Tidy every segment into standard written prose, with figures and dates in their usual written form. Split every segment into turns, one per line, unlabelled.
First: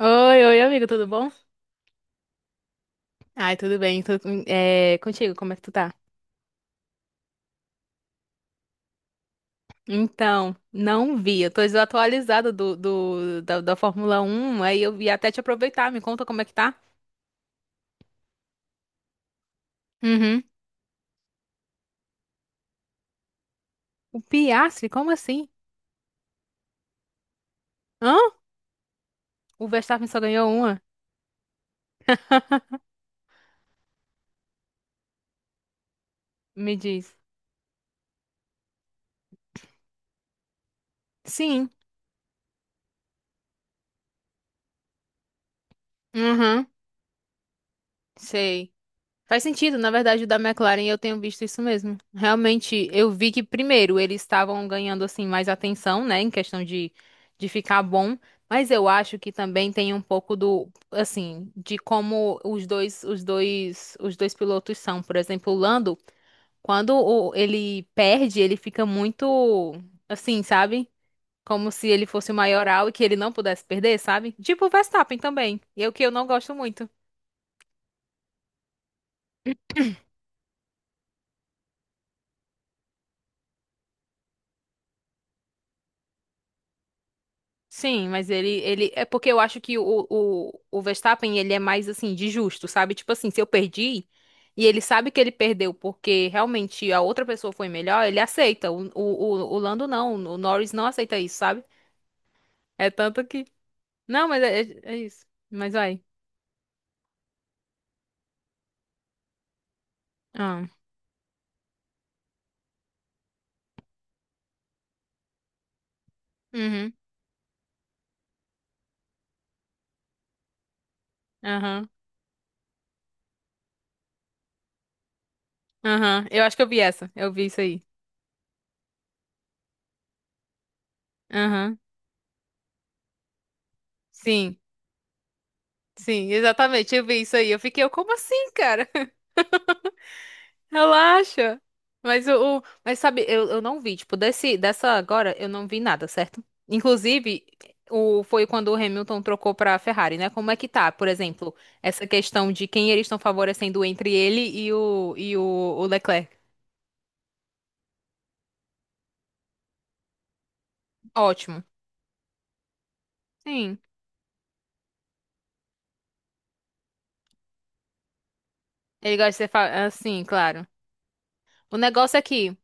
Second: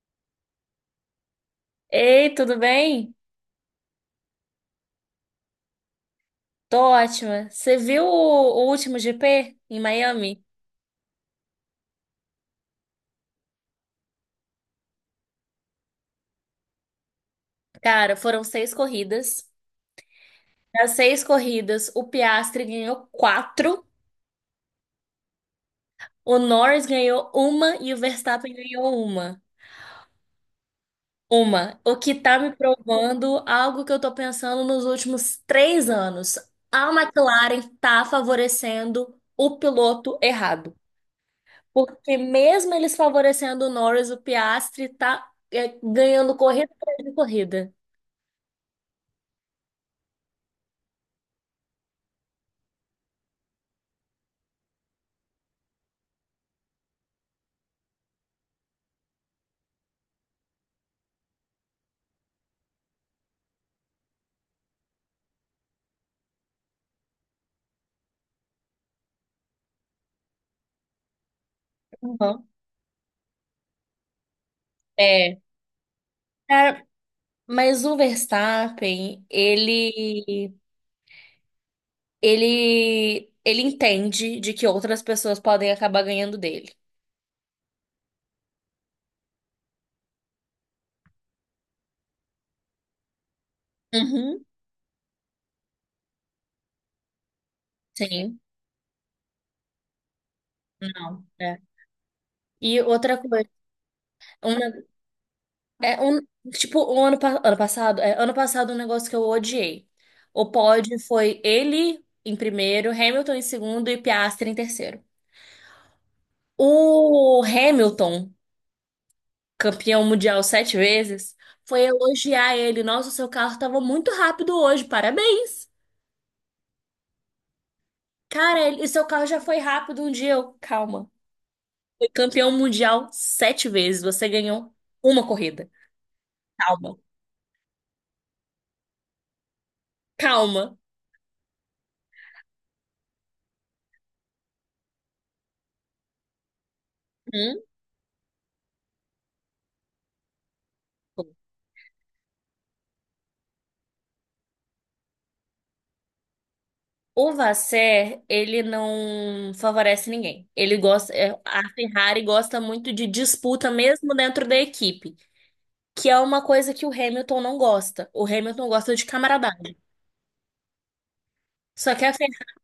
Oi, oi, amigo, tudo bom?
Ei, tudo bem?
Ai, tudo bem, tudo, contigo, como é que tu tá?
Tô ótima. Você viu o último GP em Miami?
Então, não vi, eu tô desatualizada da Fórmula Um. Aí eu ia até te aproveitar, me conta como é que tá?
Cara, foram seis corridas.
Uhum.
Das seis corridas, o Piastri ganhou quatro,
O Piastri, como assim?
o Norris ganhou uma e o
Hã?
Verstappen ganhou uma.
O Verstappen só ganhou uma?
Uma. O que tá me provando algo que eu tô pensando nos últimos três anos.
Me
A
diz.
McLaren tá favorecendo o piloto errado.
Sim.
Porque mesmo eles favorecendo o Norris, o Piastri tá ganhando corrida
Uhum,
atrás de corrida.
sei. Faz sentido, na verdade, o da McLaren eu tenho visto isso mesmo. Realmente, eu vi que primeiro eles estavam ganhando assim mais atenção, né, em questão de ficar bom, mas eu acho que também tem um pouco do assim, de como os dois pilotos são, por exemplo, o Lando, quando ele perde, ele fica muito assim, sabe? Como se ele fosse o
Uhum.
maioral e que ele não pudesse perder, sabe? Tipo o Verstappen
É,
também, e é o que eu não gosto
cara,
muito.
mas o Verstappen, ele entende de que outras pessoas podem acabar ganhando dele.
Sim, mas ele. É porque eu acho que o Verstappen, ele é mais assim, de justo, sabe? Tipo assim, se eu perdi
Uhum.
e ele sabe que ele perdeu porque realmente a outra pessoa foi melhor, ele
Sim,
aceita. O Lando não, o Norris não aceita
não,
isso,
é.
sabe?
E
É
outra
tanto que.
coisa,
Não, mas é,
uma-
é, é isso. Mas
é
vai.
um, tipo, o ano, pa- ano passado, é, ano passado um negócio que eu odiei. O
Ah.
pódio foi ele em primeiro, Hamilton em segundo e Piastri em terceiro.
Uhum.
O Hamilton campeão mundial sete vezes, foi
Aham.
elogiar ele. Nossa, o seu carro estava muito rápido hoje, parabéns.
Aham. Eu acho que eu vi essa. Eu vi isso aí.
Cara, ele, o seu carro já foi rápido um dia. Eu, calma.
Aham.
Foi campeão mundial sete vezes, você
Sim,
ganhou uma corrida.
sim, exatamente.
Calma,
Eu vi isso aí. Eu fiquei, como assim, cara?
calma.
Relaxa. Mas mas sabe, eu não vi, tipo, desse dessa agora eu não vi nada, certo? Inclusive,
Hum?
o foi quando o Hamilton trocou pra Ferrari, né? Como é que tá, por exemplo, essa questão de quem eles estão favorecendo entre ele e o Leclerc?
O Vasser, ele não favorece ninguém.
Ótimo.
A Ferrari gosta muito de disputa
Sim.
mesmo dentro da equipe, que é uma coisa que o Hamilton não gosta. O Hamilton gosta de
Ele gosta de ser
camaradagem.
assim, claro. O
Só que a
negócio é
Fer-
que,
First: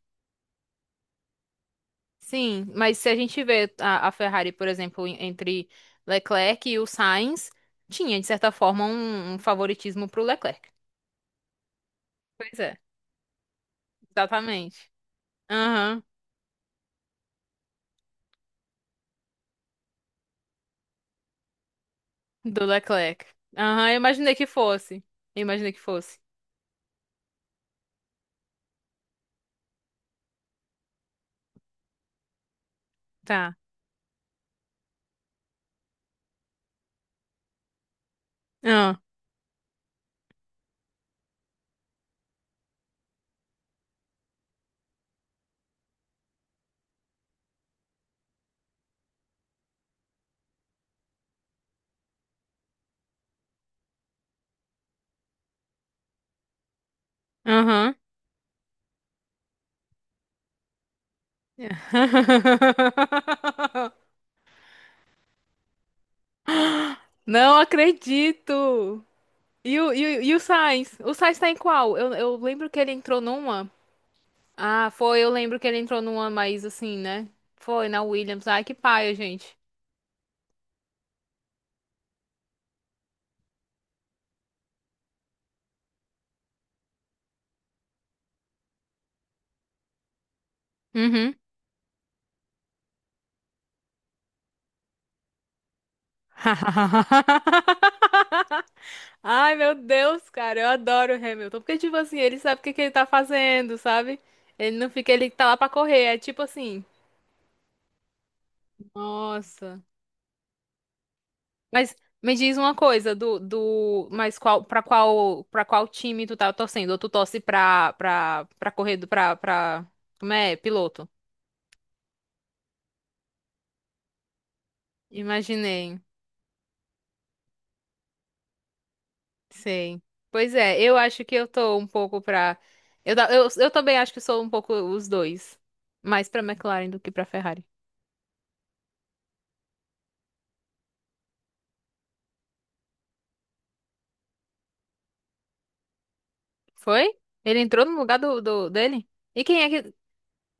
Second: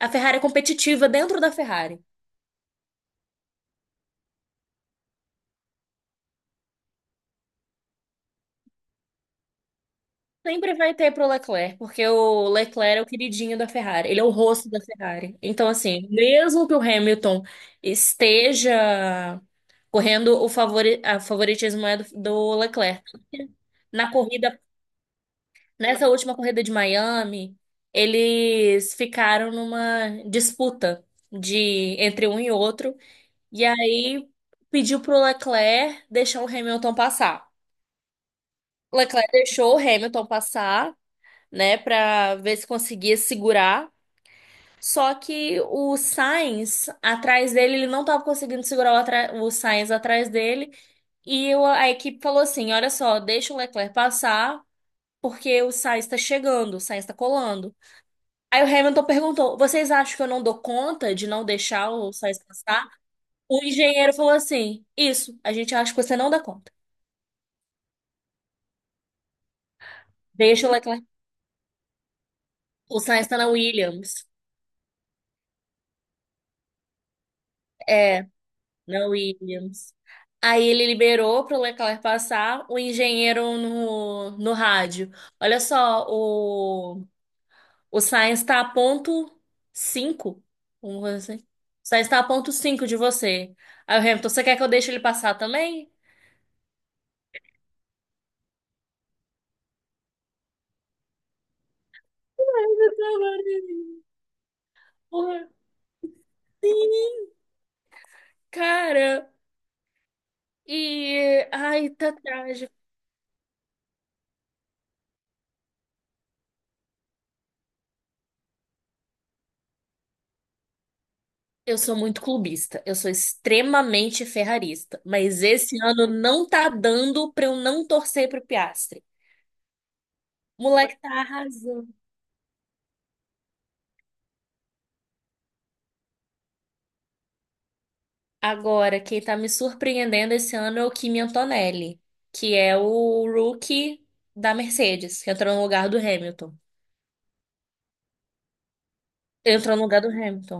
A Ferrari é competitiva dentro da Ferrari.
sim, mas se a gente vê a Ferrari, por exemplo, entre Leclerc e o Sainz, tinha de certa forma um favoritismo pro Leclerc.
Sempre vai ter pro Leclerc, porque o
Pois é.
Leclerc é o queridinho da Ferrari, ele é o rosto da
Exatamente.
Ferrari. Então,
Aham.
assim, mesmo que o Hamilton esteja correndo, a favoritismo é do
Do
Leclerc.
Leclerc. Aham, eu
Na
imaginei que
corrida,
fosse. Eu imaginei que
nessa
fosse.
última corrida de Miami, eles ficaram numa disputa de entre um e outro,
Tá.
e aí pediu pro Leclerc deixar o Hamilton passar.
Ah.
Leclerc deixou o Hamilton passar, né, para ver se conseguia segurar. Só que o Sainz atrás dele, ele não estava conseguindo segurar o Sainz atrás dele. E a equipe falou assim: olha só, deixa o Leclerc passar, porque o Sainz está chegando, o Sainz está colando.
Aham.
Aí o Hamilton perguntou: vocês acham que eu não dou conta de não deixar o Sainz passar? O engenheiro falou assim: isso, a gente acha que você não dá conta.
Não acredito! E o
Deixa o
Sainz?
Leclerc.
O Sainz tá em qual? Eu lembro que ele
O
entrou
Sainz está na
numa.
Williams.
Ah, foi, eu lembro que ele entrou numa, mas assim, né? Foi na
É,
Williams. Ai, que
na
paia, gente.
Williams. Aí ele liberou para o Leclerc passar, o engenheiro no rádio. Olha só, o Sainz está a ponto 5 vamos dizer
Uhum.
assim. O Sainz está a ponto 5 de você. Aí o Hamilton, você quer que eu deixe ele passar também?
Ai, meu Deus, cara, eu adoro o Hamilton. Porque, tipo assim, ele sabe o que que ele tá fazendo, sabe? Ele não fica, ele tá
Porra,
lá pra correr. É tipo assim,
cara,
nossa.
e ai,
Mas
tá
me diz
trágico.
uma coisa, mas qual, pra qual time tu tá torcendo? Ou tu torce pra correr, como é? Piloto.
Eu sou muito clubista, eu sou extremamente ferrarista, mas esse
Imaginei.
ano não tá dando pra eu não torcer pro Piastri.
Sim. Pois
O
é, eu
moleque tá
acho que eu tô um
arrasando.
pouco pra. Eu também acho que sou um pouco os dois. Mais pra McLaren do que pra Ferrari.
Agora, quem tá me surpreendendo esse ano é o Kimi Antonelli, que é o rookie da Mercedes, que entrou no lugar do Hamilton.
Foi? Ele entrou no lugar do dele? E quem
Entrou
é
no
que.
lugar do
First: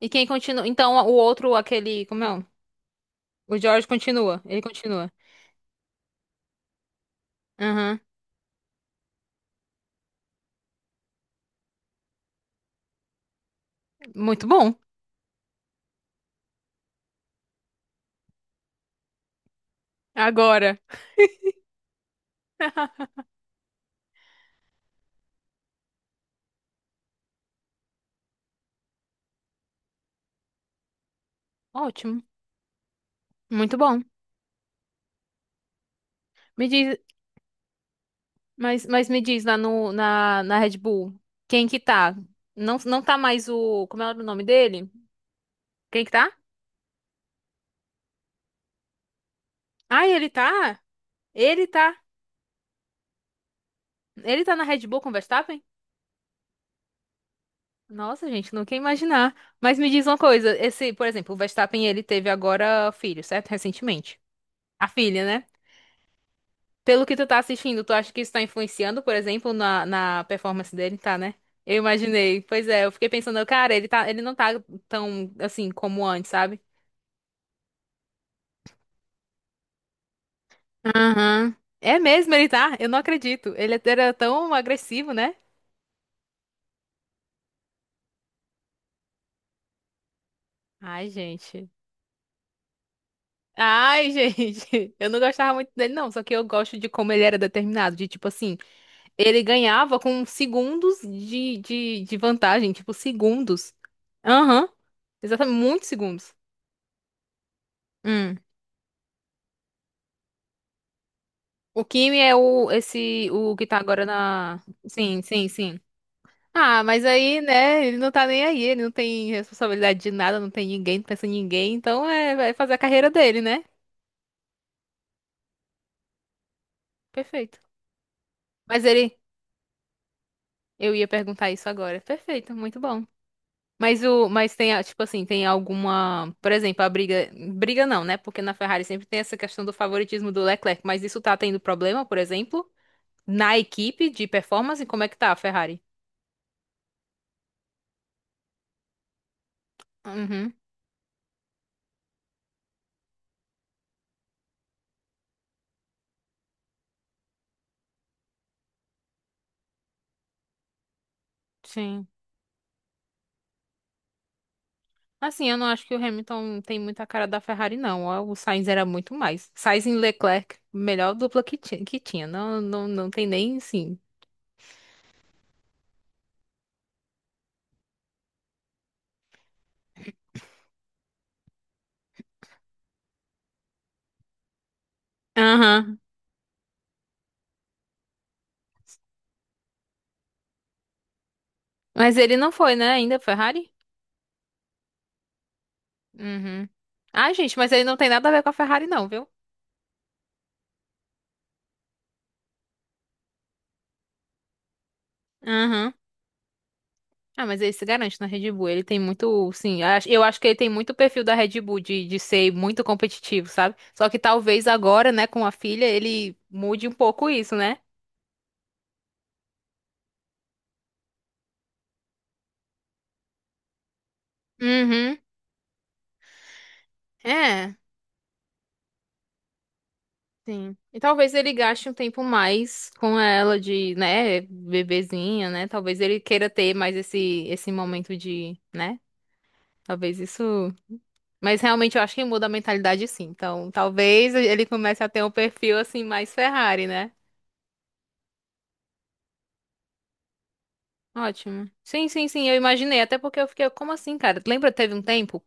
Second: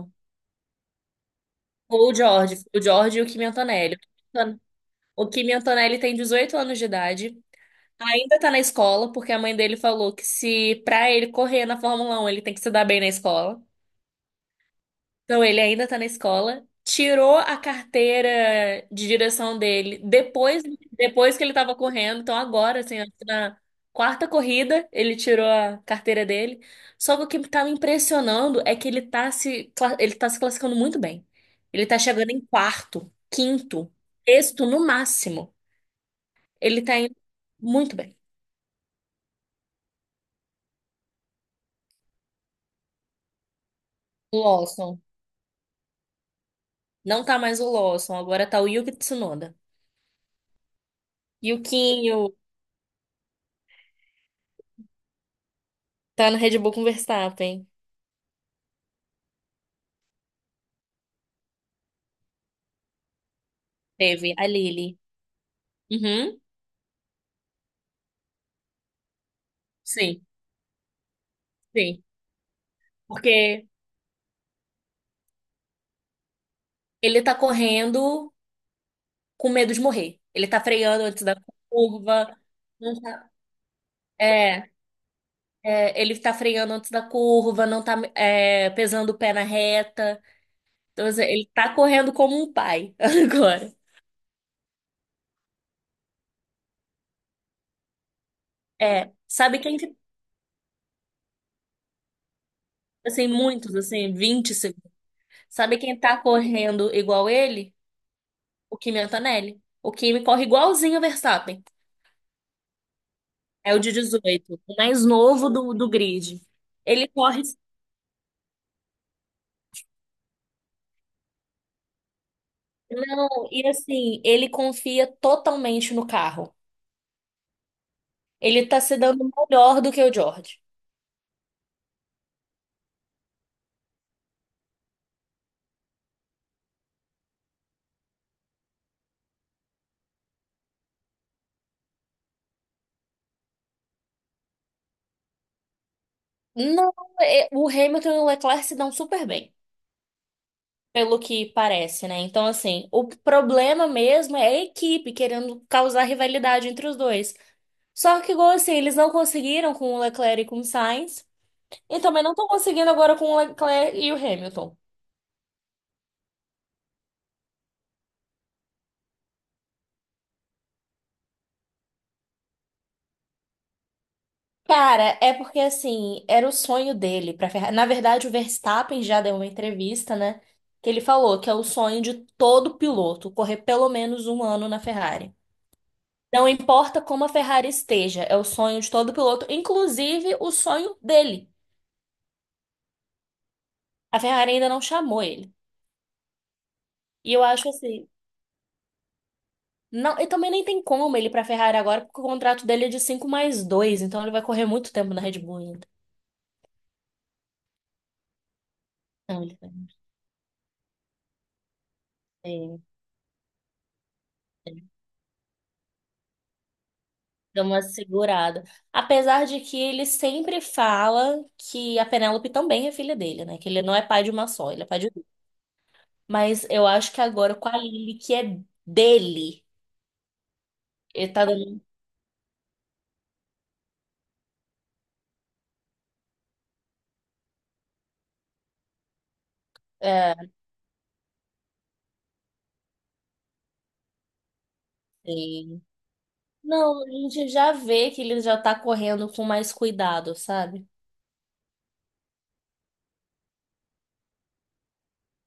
E quem continua? Então o outro, aquele.
Ou o
Como é?
George, o George e o Kimi
O George
Antonelli.
continua. Ele continua.
O Kimi Antonelli tem 18 anos de idade,
Aham.
ainda tá na escola, porque a mãe dele falou que se pra ele correr na Fórmula 1, ele tem que se dar bem na escola.
Muito bom.
Então, ele ainda tá na escola, tirou a carteira de direção dele
Agora.
depois que ele tava correndo. Então, agora, assim, acho que na quarta corrida, ele tirou a carteira dele. Só que o que tá me impressionando é que ele tá se classificando muito bem. Ele tá
Ótimo.
chegando em quarto,
Muito
quinto,
bom.
sexto no máximo.
Me
Ele
diz.
tá indo muito bem.
Mas me diz lá no, na, na Red Bull. Quem que tá? Não, não tá mais o. Como é o nome dele?
Lawson.
Quem que tá?
Não tá mais o Lawson, agora tá o Yuki Tsunoda.
Ah, ele tá? Ele tá.
Yukinho
Ele tá na Red Bull com o Verstappen?
tá no Red Bull com o Verstappen.
Nossa, gente, não quer imaginar. Mas me diz uma coisa, esse, por exemplo, o Verstappen, ele teve agora filho, certo? Recentemente.
Teve a
A
Lily.
filha, né?
Uhum.
Pelo que tu tá assistindo, tu acha que isso tá influenciando, por exemplo, na
Sim,
performance dele, tá, né? Eu
sim.
imaginei. Pois é, eu fiquei pensando,
Porque
cara, ele não tá tão assim como antes, sabe?
ele tá correndo com medo de morrer. Ele tá freando antes da
Aham. É mesmo,
curva.
ele tá? Eu não
Não tá.
acredito. Ele era tão
É,
agressivo, né?
ele tá freando antes da curva, não tá, pesando o pé na reta. Então,
Ai,
assim, ele
gente.
tá correndo como um pai agora.
Ai, gente, eu não gostava muito dele, não. Só que eu gosto de como ele era determinado. De tipo assim,
É,
ele
sabe quem que,
ganhava com segundos de vantagem. Tipo,
assim,
segundos.
muitos, assim, vinte
Aham.
segundos.
Exatamente,
Sabe
muitos
quem tá
segundos.
correndo igual ele?
Hum.
O Kimi Antonelli. O Kimi corre igualzinho o Verstappen.
O Kimi é o, esse, o que
É
tá
o de
agora
18
na.
o mais
Sim, sim,
novo do,
sim.
do grid.
Ah, mas
Ele
aí,
corre
né, ele não tá nem aí. Ele não tem responsabilidade de nada, não tem ninguém, não pensa em ninguém. Então é, vai fazer a carreira dele,
Não,
né?
e assim, ele confia totalmente no carro.
Perfeito.
Ele tá
Mas
se
ele.
dando melhor do que o George.
Eu ia perguntar isso agora. Perfeito, muito bom. Mas tem, tipo assim, tem alguma, por exemplo, a briga, briga não, né? Porque na Ferrari sempre tem essa questão do favoritismo do Leclerc, mas isso tá tendo problema, por exemplo, na equipe de performance, como é que tá a Ferrari?
Não, o Hamilton e o Leclerc se dão super bem,
Uhum,
pelo que parece, né? Então, assim, o problema mesmo é a equipe querendo causar rivalidade entre os dois. Só que, igual assim, eles não conseguiram com o Leclerc e com o Sainz, e
sim.
também não estão conseguindo agora com o Leclerc e o Hamilton.
Assim, eu não acho que o Hamilton tem muita cara da Ferrari, não. O Sainz era muito mais. Sainz e Leclerc, melhor dupla que tinha, que tinha. Não, não, não tem nem, sim.
Cara, é porque assim, era o sonho dele para Ferrari. Na verdade, o Verstappen já deu uma entrevista, né? Que ele falou que é o sonho de todo piloto correr pelo menos um ano na Ferrari.
Aham.
Não importa como a Ferrari esteja, é o sonho de todo piloto, inclusive o sonho dele.
Mas ele não foi, né, ainda, Ferrari?
A Ferrari ainda não chamou ele.
Uhum. Ah,
E eu
gente,
acho
mas ele não
assim,
tem nada a ver com a Ferrari, não, viu?
não, e também nem tem como ele ir pra Ferrari agora, porque o contrato dele é de 5 mais 2, então ele vai correr muito tempo na Red Bull ainda.
Aham. Ah, mas ele se garante na Red Bull. Ele tem
Não,
muito,
ele vai.
sim, eu acho que ele tem muito o perfil da Red Bull de, ser muito competitivo, sabe? Só que talvez
É.
agora, né, com a filha, ele mude um pouco isso,
Dá
né?
uma segurada. Apesar de que ele sempre fala que a Penélope também é filha dele, né? Que ele não é pai de uma só, ele é pai de
Uhum.
duas. Mas eu acho que agora com
É,
a Lily, que é dele,
sim. E talvez
ele tá
ele
dando.
gaste um tempo mais com ela de, né, bebezinha, né? Talvez ele queira ter mais esse momento de, né? Talvez
É,
isso. Mas realmente eu acho que muda a mentalidade sim. Então, talvez ele comece a ter um perfil
assim.
assim mais Ferrari,
Não, a
né?
gente já vê que ele já tá correndo com mais cuidado, sabe?
Ótimo. Sim, sim, sim, eu imaginei. Até porque eu fiquei, como assim, cara? Lembra, teve um tempo,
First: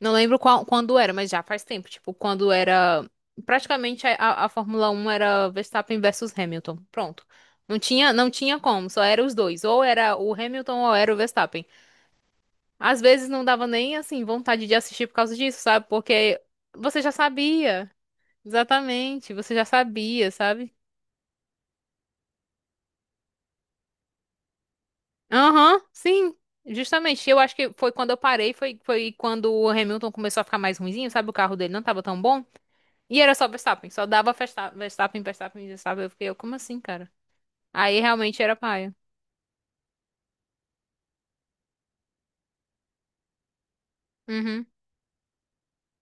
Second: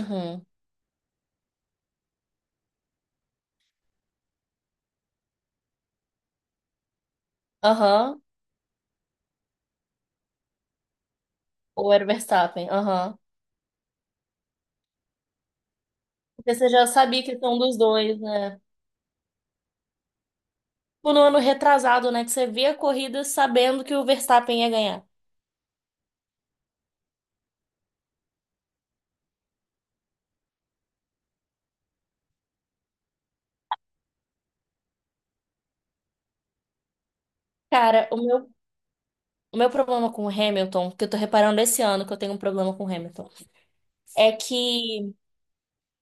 não lembro qual, quando era, mas já faz tempo. Tipo, quando era. Praticamente a Fórmula Um era Verstappen versus Hamilton. Pronto. Não tinha,
Aham.
não tinha como, só era os dois. Ou era o Hamilton ou era o Verstappen.
Ou era o Verstappen,
Às
aham.
vezes não dava nem, assim, vontade de assistir por causa disso, sabe? Porque
Porque você já
você já
sabia que são dos
sabia.
dois, né?
Exatamente, você já sabia, sabe?
Tipo, no ano retrasado, né? Que você vê a corrida sabendo que o Verstappen ia ganhar.
Aham, sim, justamente. Eu acho que foi quando eu parei, foi quando o Hamilton começou a ficar mais ruinzinho, sabe? O carro dele não tava tão bom. E era só Verstappen, só dava Verstappen, Verstappen, Verstappen. Eu fiquei, como assim, cara? Aí
Cara, o
realmente
meu
era paia.
O meu problema com o Hamilton, que eu tô reparando esse ano que eu tenho um problema com o Hamilton, é
Uhum,
que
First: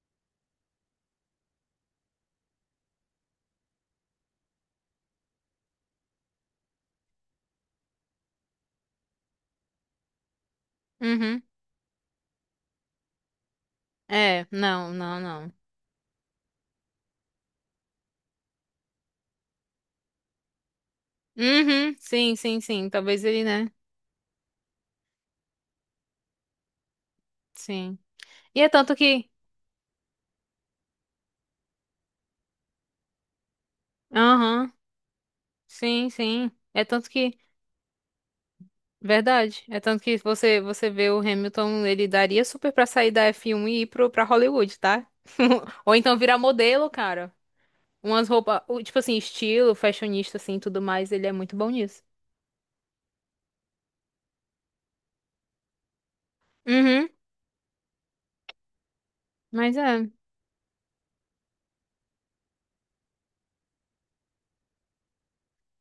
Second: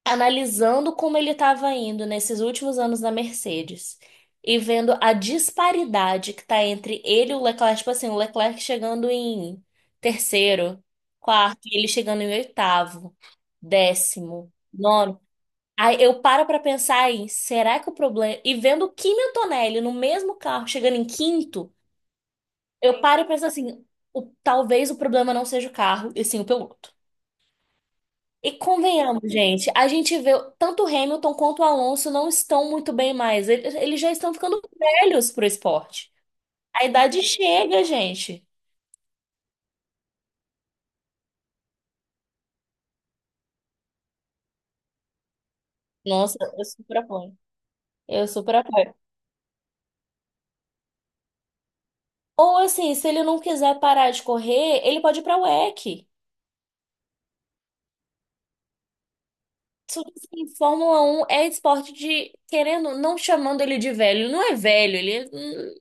analisando como ele estava indo nesses últimos anos na Mercedes e vendo a disparidade que tá entre ele e o Leclerc, tipo assim, o Leclerc chegando em terceiro,
uhum.
quarto, e ele chegando em oitavo,
É,
décimo,
não, não,
nono.
não.
Aí eu paro pra pensar aí, será que o problema. E vendo o Kimi Antonelli no mesmo carro chegando em quinto.
Uhum, sim, sim, sim.
Eu paro
Talvez
e
ele,
penso
né?
assim, talvez o problema não seja o carro, e sim o piloto.
Sim.
E
E é tanto que.
convenhamos, gente, a gente vê tanto o Hamilton quanto o Alonso não estão muito bem mais. Eles já estão ficando
Aham,
velhos pro
sim,
esporte.
sim. É
A
tanto
idade
que.
chega, gente.
Verdade. É tanto que você vê o Hamilton, ele daria super pra sair da F1 e ir pra Hollywood, tá? Ou então virar
Nossa, eu
modelo,
super
cara.
apoio.
Umas
Eu super
roupas,
apoio.
tipo assim, estilo, fashionista, assim, tudo mais, ele é muito bom nisso.
Ou assim, se ele não quiser parar de correr, ele pode ir pra WEC.
Uhum, mas
Só
é.
que assim, Fórmula Um é esporte de, querendo, não chamando ele de velho. Ele não é velho, ele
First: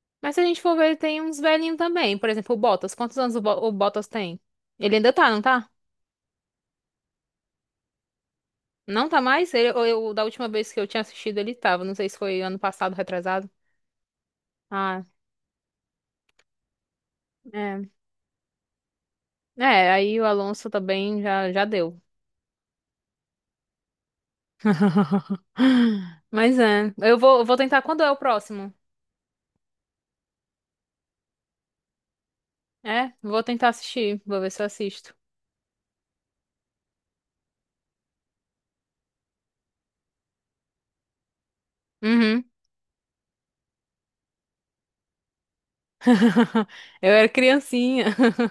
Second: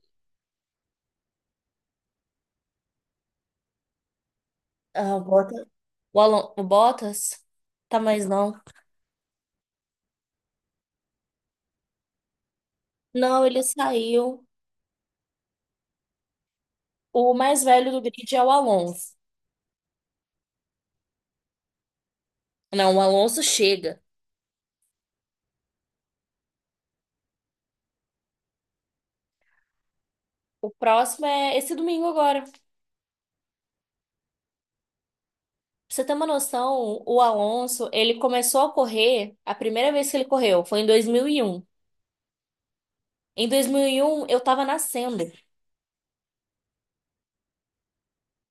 é.
Mas se a gente for ver, ele tem uns velhinhos também. Por exemplo, o Bottas. Quantos anos o Bottas tem? Ele ainda
Ah,
tá, não tá?
O Bottas? Tá, mas não.
Não tá mais? Ele, ou eu, da última vez que eu tinha assistido, ele tava. Não sei se foi ano passado,
Não,
retrasado.
ele saiu.
Ah,
O mais
é.
velho do grid é o Alonso.
É, aí o Alonso também já deu.
Não, o Alonso chega.
Mas é. Eu vou tentar. Quando é o próximo?
O próximo é esse domingo agora. Pra
É, vou tentar assistir. Vou ver se eu assisto.
você ter uma noção, o Alonso, ele começou a correr, a primeira vez que ele correu foi em 2001.
Uhum.
Em 2001 eu tava nascendo.
Eu era criancinha.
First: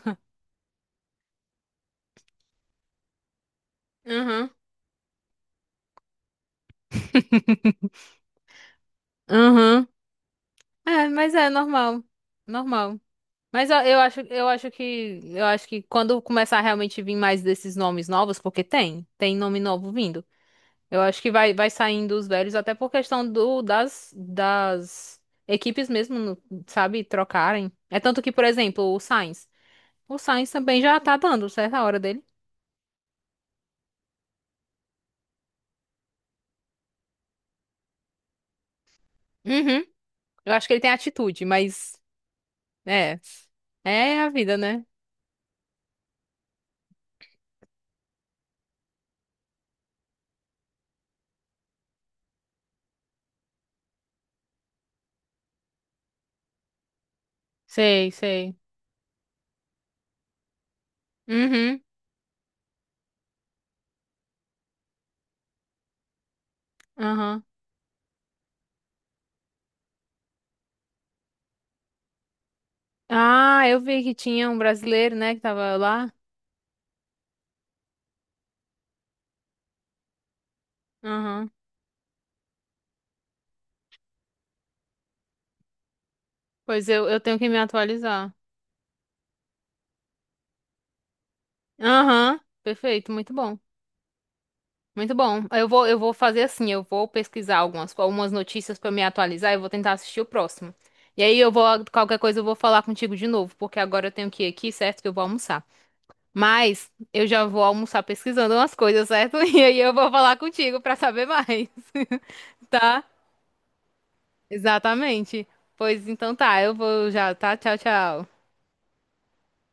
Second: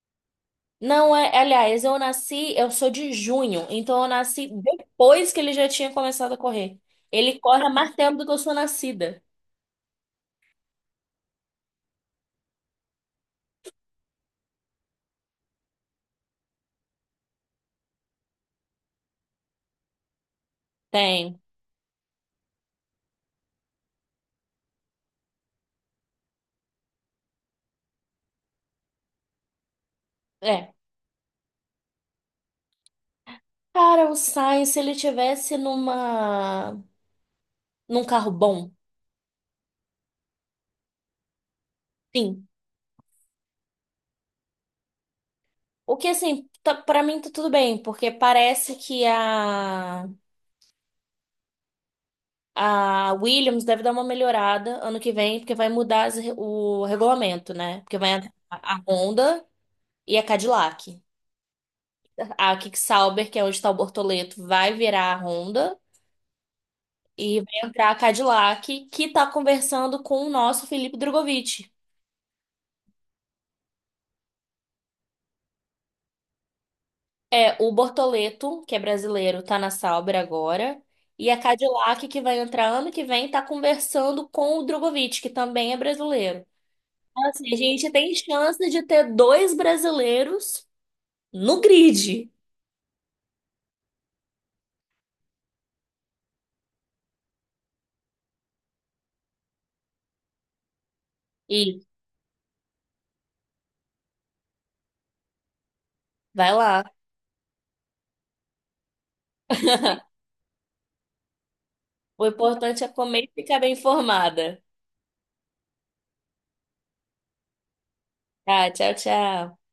Não é, aliás, eu nasci, eu sou de junho, então eu nasci
Uhum.
depois que ele já tinha começado a correr. Ele corre há mais tempo do que eu sou nascida.
Uhum. É, mas é normal. Normal. Mas eu acho que quando começar a realmente vir mais desses nomes novos, porque tem nome novo vindo. Eu acho que
Tem.
vai, saindo os velhos, até por questão do, das equipes mesmo, sabe, trocarem. É tanto que, por exemplo, o Sainz. O Sainz
É.
também já tá dando certa hora dele.
Cara, o Sainz, se ele tivesse num carro bom,
Uhum. Eu acho que ele tem atitude, mas
sim.
é, é a vida, né?
O que assim, tá, para mim tá tudo bem, porque parece que a Williams deve dar uma melhorada ano que vem, porque vai mudar o regulamento, né? Porque
Sei,
vai entrar
sei.
a Honda e a Cadillac.
Uhum.
A Kick-Sauber, que é onde está o Bortoleto, vai virar a Honda e
Aham.
vai entrar a Cadillac, que tá conversando com o nosso Felipe Drogovic.
Ah, eu vi que tinha um brasileiro, né, que tava lá.
É, o Bortoleto, que é brasileiro, tá na Sauber agora. E a
Aham.
Cadillac, que vai entrar ano que vem, tá conversando com o Drogovic, que também é brasileiro.
Pois eu
Então,
tenho que
assim,
me
a gente tem
atualizar.
chance de ter dois brasileiros no grid.
Aham. Perfeito, muito bom. Muito bom. Eu vou fazer assim, eu vou pesquisar algumas notícias pra me atualizar e vou tentar assistir o próximo. E aí eu vou,
E
qualquer coisa eu vou falar contigo de novo, porque agora eu tenho que ir aqui, certo? Que eu vou almoçar.
vai lá.
Mas eu já vou almoçar pesquisando umas coisas, certo? E aí eu vou falar contigo pra saber mais,
O importante é
tá?
comer e ficar bem informada.
Exatamente. Pois então tá, eu vou já, tá? Tchau, tchau.
Tá, tchau, tchau.